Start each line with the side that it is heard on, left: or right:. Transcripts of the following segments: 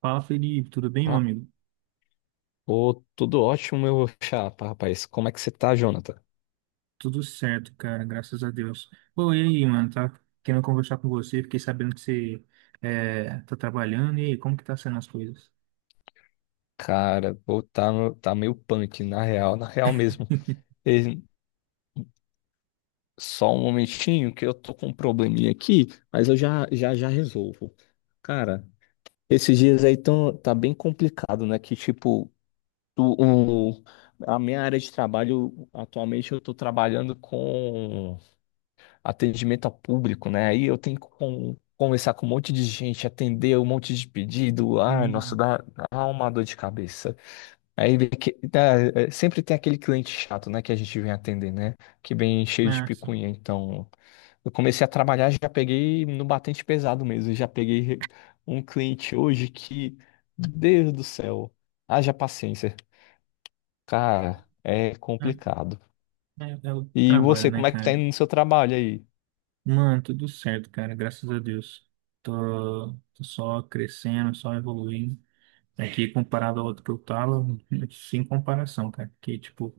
right: Fala, Felipe, tudo bem, meu
left: Ah,
right: amigo?
left: ô, tudo ótimo, meu chapa, rapaz. Como é que você tá, Jonathan?
right: Tudo certo, cara, graças a Deus. Pô, e aí, mano, tá querendo conversar com você, fiquei sabendo que você tá trabalhando, e aí, como que tá sendo as coisas?
left: Cara, pô, tá, tá meio punk, na real, na real mesmo. E só um momentinho que eu tô com um probleminha aqui, mas eu já resolvo. Cara, esses dias aí tá bem complicado, né? Que tipo, tu- o, a minha área de trabalho, atualmente eu tô trabalhando com atendimento ao público, né? Aí eu tenho que conversar com um monte de gente, atender um monte de pedido. Ai, nossa,
right: Hum,
left: dá uma dor de cabeça. Aí é, sempre tem aquele cliente chato, né, que a gente vem atender, né? Que vem cheio de
right: ah, sim.
left: picuinha. Então, eu comecei a trabalhar, já peguei no batente pesado mesmo. Já peguei um cliente hoje que, Deus do céu, haja paciência. Cara, é
right: Ah,
left: complicado.
right: é o
left: E
right: trabalho,
left: você,
right: né,
left: como é que
right: cara?
left: tá indo no seu trabalho aí?
right: Mano, tudo certo, cara, graças a Deus. Tô só crescendo, só evoluindo. Aqui, comparado ao outro que eu tava, sem comparação, cara, que, tipo,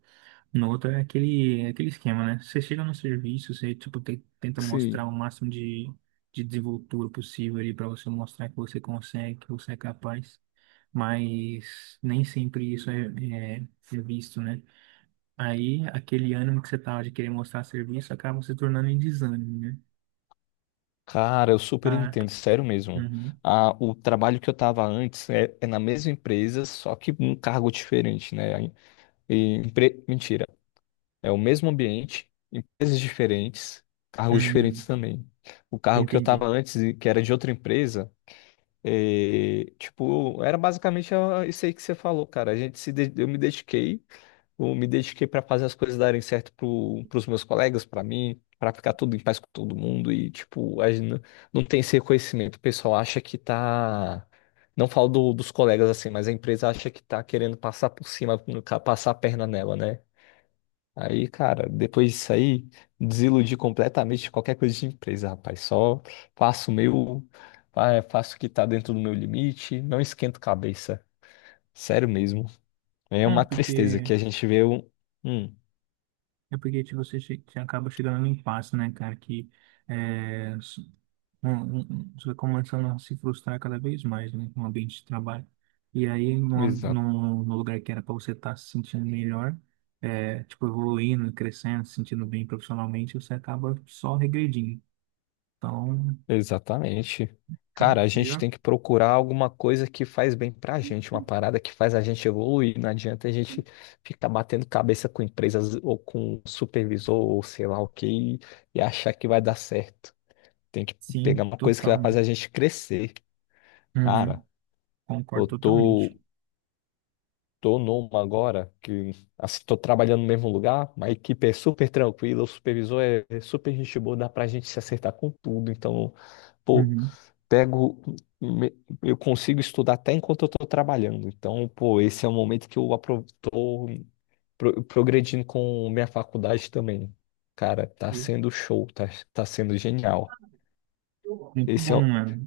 right: no outro é aquele esquema, né? Você chega no serviço, você, tipo, tenta mostrar
left: Sim.
right: o máximo de desenvoltura possível ali para você mostrar que você consegue, que você é capaz, mas nem sempre isso é, é visto, né? Aí, aquele ânimo que você tava de querer mostrar serviço acaba se tornando em desânimo, né?
left: Cara, eu super
right: Ah,
left: entendo, sério mesmo.
right: uhum,
left: Ah, o trabalho que eu estava antes é na mesma empresa, só que um cargo diferente, né? E, mentira, é o mesmo ambiente, empresas diferentes, cargos diferentes
right: uhum,
left: também. O cargo que eu
right: entendi.
left: estava antes, e que era de outra empresa, eh, tipo, era basicamente ah, isso aí que você falou, cara. A gente se, de- eu me dediquei para fazer as coisas darem certo pros meus colegas, para mim, para ficar tudo em paz com todo mundo e, tipo, a gente não, não tem esse reconhecimento. O pessoal acha que tá. Não falo dos colegas assim, mas a empresa acha que tá querendo passar por cima, no ca- passar a perna nela, né? Aí, cara, depois disso aí, desiludi completamente de qualquer coisa de empresa, rapaz. Só faço o meu, faço o que tá dentro do meu limite, não esquento cabeça. Sério mesmo. É
right: É
left: uma tristeza
right: porque,
left: que a gente vê um. Hum,
right: é porque tipo, você acaba chegando no impasse, né, cara, que... É, bom, você vai começando a se frustrar cada vez mais, né, com o ambiente de trabalho. E aí,
left: Exa-
right: num lugar que era para você estar se sentindo melhor, é, tipo, evoluindo, crescendo, se sentindo bem profissionalmente, você acaba só regredindo. Então,
left: exatamente.
right: é
left: Cara, a gente
right: melhor?
left: tem que procurar alguma coisa que faz bem pra gente, uma parada que faz a gente evoluir. Não adianta a gente ficar batendo cabeça com empresas ou com supervisor ou sei lá o e achar que vai dar certo. Tem que
right: Sim,
left: pegar uma coisa que vai
right: total,
left: fazer
right: né?
left: a gente crescer. Cara,
right: Uhum,
left: eu
right: concordo
left: tô,
right: totalmente.
left: tô numa agora que assim, tô trabalhando no mesmo lugar, uma equipe é super tranquila, o supervisor é super gente boa, dá pra gente se acertar com tudo. Então, pô,
right: Uhum.
left: pego, me- eu consigo estudar até enquanto eu estou trabalhando. Então, pô, esse é o momento que eu progredindo com minha faculdade também. Cara, tá sendo genial.
right: Muito
left: Esse é,
right: bom,
left: o-
right: mano.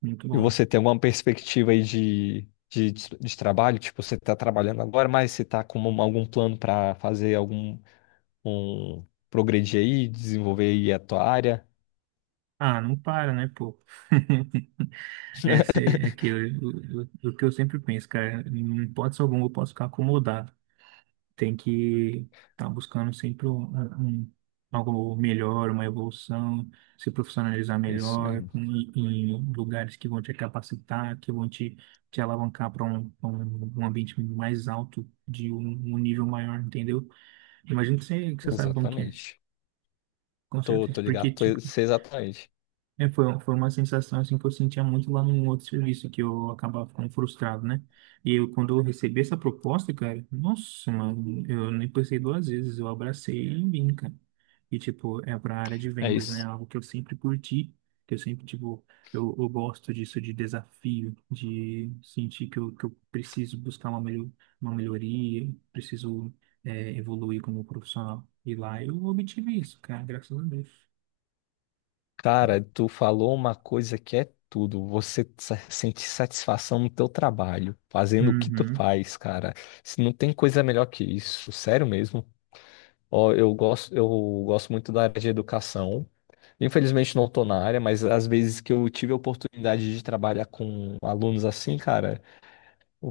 right: Muito
left: e
right: bom.
left: você tem alguma perspectiva aí de trabalho? Tipo, você tá trabalhando agora, mas você tá com algum plano para fazer um, progredir aí, desenvolver aí a tua área?
right: Ah, não para, né, pô? É, sei, é que o que eu sempre penso, cara, em hipótese alguma eu posso ficar acomodado. Tem que estar tá buscando sempre um- algo melhor, uma evolução, se profissionalizar
left: Isso
right: melhor,
left: mesmo.
right: com, em lugares que vão te capacitar, que vão te, te alavancar para pra um ambiente mais alto, de um nível maior, entendeu? Imagino que que você sabe como que é,
left: Exatamente.
right: com certeza. Porque, tipo,
left: Sei exatamente.
right: é, foi uma sensação assim que eu sentia muito lá num outro serviço, que eu acabava ficando frustrado, né? E quando eu recebi essa proposta, cara, nossa, mano, eu nem pensei duas vezes, eu abracei e vim, cara. E, tipo, é pra área de
left: É
right: vendas, né? É
left: isso.
right: algo que eu sempre curti, que eu sempre, tipo, eu gosto disso de desafio, de sentir que que eu preciso buscar uma melhoria, preciso, é, evoluir como profissional. E lá eu obtive isso, cara, graças a Deus.
left: Cara, tu falou uma coisa que é tudo. Você sentir satisfação no teu trabalho, fazendo o que tu
right: Uhum,
left: faz, cara. Se não tem coisa melhor que isso, sério mesmo. Ó, eu gosto muito da área de educação. Infelizmente não tô na área, mas às vezes que eu tive a oportunidade de trabalhar com alunos assim, cara,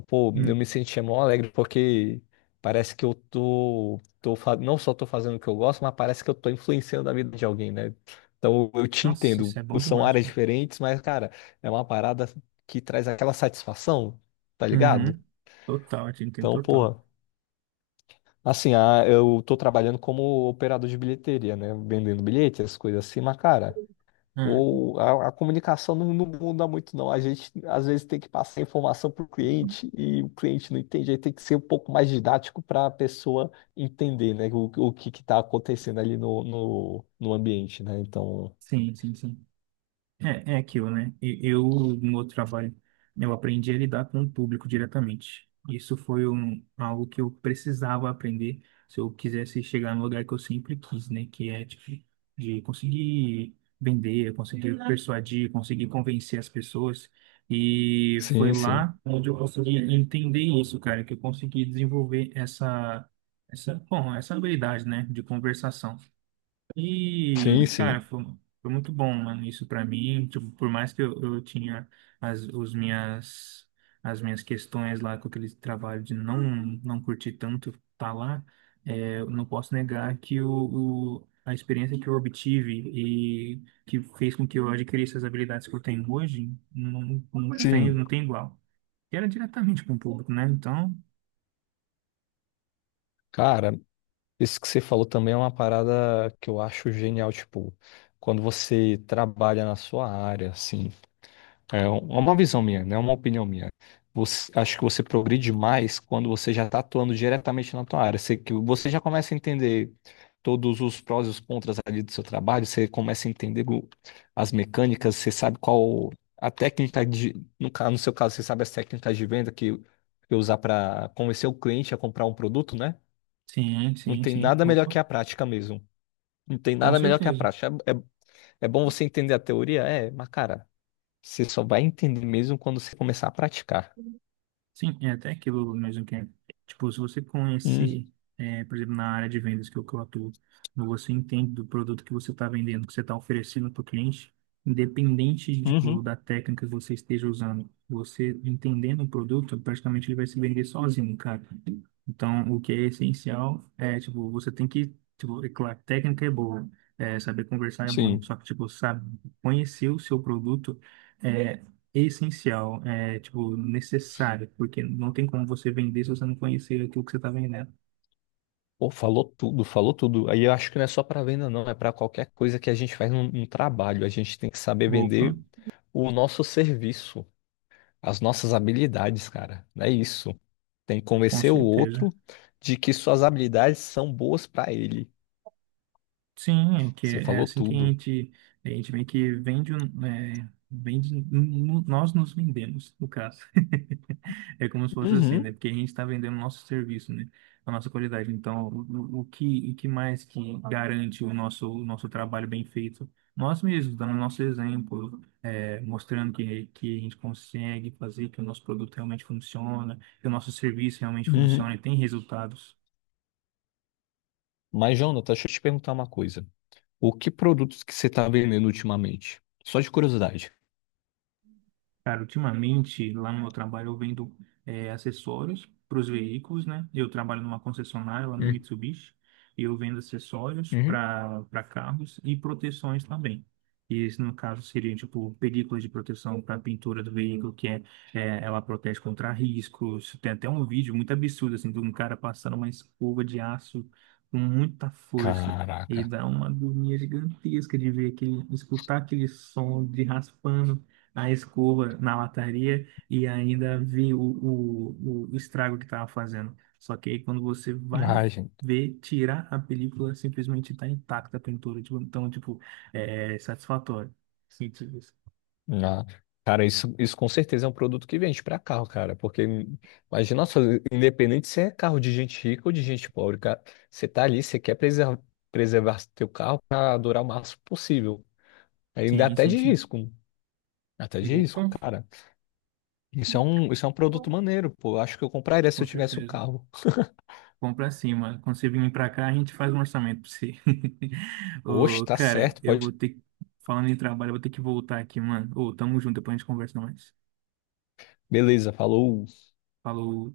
left: pô,
right: uhum.
left: eu me sentia mó alegre porque parece que eu não só tô fazendo o que eu gosto, mas parece que eu tô influenciando a vida de alguém, né? Então eu te
right: Nossa,
left: entendo.
right: isso é bom
left: São
right: demais,
left: áreas
right: pô.
left: diferentes, mas, cara, é uma parada que traz aquela satisfação, tá ligado?
right: Uhum. Total, a gente tem
left: Então,
right: total.
left: porra, assim, ah, eu tô trabalhando como operador de bilheteria, né? Vendendo bilhetes, essas coisas assim, mas, cara,
right: Ah,
left: ou a comunicação não muda muito, não. A gente às vezes tem que passar informação para o cliente e o cliente não entende. Aí tem que ser um pouco mais didático para a pessoa entender, né, o que está acontecendo ali no ambiente, né? Então,
right: sim, sim, sim. É, é aquilo, né? Eu, no outro trabalho, eu aprendi a lidar com o público diretamente. Isso foi um, algo que eu precisava aprender se eu quisesse chegar no lugar que eu sempre quis, né? Que é, tipo, de conseguir vender, conseguir persuadir, conseguir convencer as pessoas. E foi
left: sim, sim,
right: lá onde eu consegui entender isso, cara, que eu consegui desenvolver bom, essa habilidade, né? De conversação.
left: sim,
right: E, cara,
left: sim,
right: foi muito bom, mano, isso pra mim. Tipo, por mais que eu tinha as, os minhas, as minhas questões lá com aquele trabalho de não curtir tanto tá lá, é, eu não posso negar que a experiência que eu obtive e que fez com que eu adquirisse as habilidades que eu tenho hoje, não tem,
left: sim.
right: não tem igual. E era diretamente com o público, né? Então,
left: Cara, isso que você falou também é uma parada que eu acho genial, tipo, quando você trabalha na sua área, assim. É é uma visão minha, não é uma opinião minha. Acho que você progride mais quando você já está atuando diretamente na tua área. Que você já começa a entender todos os prós e os contras ali do seu trabalho, você começa a entender as mecânicas, você sabe qual a técnica de, no seu caso, você sabe as técnicas de venda que usar para convencer o cliente a comprar um produto, né?
right: sim,
left: Não
right: sim,
left: tem
right: sim.
left: nada melhor
right: Opa,
left: que a prática mesmo. Não tem
right: com
left: nada melhor que a
right: certeza.
left: prática. É bom você entender a teoria, é, mas cara, você só vai entender mesmo quando você começar a praticar.
right: Sim, é até aquilo mesmo que, é, tipo, se você
left: Hum.
right: conhecer, é, por exemplo, na área de vendas que eu atuo, quando você entende do produto que você está vendendo, que você está oferecendo para o cliente, independente, tipo,
left: Uhum.
right: da técnica que você esteja usando, você entendendo o produto, praticamente ele vai se vender sozinho, cara. Então, o que é essencial é, tipo, você tem que, tipo, é claro, técnica é boa, é, saber conversar é bom,
left: Sim.
right: só que, tipo, sabe, conhecer o seu produto é essencial, é, tipo, necessário, porque não tem como você vender se você não conhecer aquilo que você está vendendo.
left: Pô, falou tudo, falou tudo. Aí eu acho que não é só para venda, não, é para qualquer coisa que a gente faz num trabalho. A gente tem que saber
right: Opa,
left: vender o nosso serviço, as nossas habilidades, cara. É isso. Tem que
right: com
left: convencer o
right: certeza.
left: outro de que suas habilidades são boas para ele.
right: Sim, é que
left: Você
right: é
left: falou
right: assim que
left: tudo.
right: a gente meio que vende, nós nos vendemos, no caso. É como se fosse assim, né?
left: Uhum,
right: Porque a gente está vendendo o nosso serviço, né? A nossa qualidade. Então, o que mais que garante o nosso trabalho bem feito? Nós mesmos, dando o nosso exemplo, é, mostrando que a gente consegue fazer, que o nosso produto realmente funciona, que o nosso serviço realmente funciona e
left: uhum.
right: tem resultados.
left: Mas, Jonathan, deixa eu te perguntar uma coisa. O que produtos que você está vendendo ultimamente? Só de curiosidade.
right: Cara, ultimamente lá no meu trabalho eu vendo acessórios para os veículos, né? Eu trabalho numa concessionária lá no Mitsubishi e eu vendo acessórios
left: Uhum.
right: para carros e proteções também. E esse, no caso, seria tipo películas de proteção para a pintura do veículo, que é, ela protege contra riscos. Tem até um vídeo muito absurdo assim de um cara passando uma escova de aço com muita força. E
left: Caraca.
right: dá uma agonia gigantesca de ver aquele, escutar aquele som de raspando a escova na lataria e ainda vi o estrago que estava fazendo. Só que aí quando você vai
left: Ai, gente.
right: ver, tirar a película, simplesmente está intacta a pintura. Tipo, então, tipo, é satisfatório. Sim,
left: Ah, cara, isso com certeza é um produto que vende pra carro, cara. Porque imagina só, independente se é carro de gente rica ou de gente pobre, cara, você tá ali, preservar teu carro pra durar o máximo possível. Ainda
right: sim,
left: até
right: sim,
left: de
right: sim.
left: risco. Até de risco,
right: Opa,
left: cara. Isso é um produto maneiro, pô. Eu acho que eu compraria se
right: com
left: eu tivesse o
right: certeza.
left: carro.
right: Compra cima quando você vir pra cá, a gente faz um orçamento pra você.
left: Oxe,
right: Ô,
left: tá
right: cara,
left: certo,
right: eu vou
left: pode.
right: ter que... Falando em trabalho, eu vou ter que voltar aqui, mano. Ô, tamo junto, depois a gente conversa mais.
left: Beleza, falou.
right: Falou.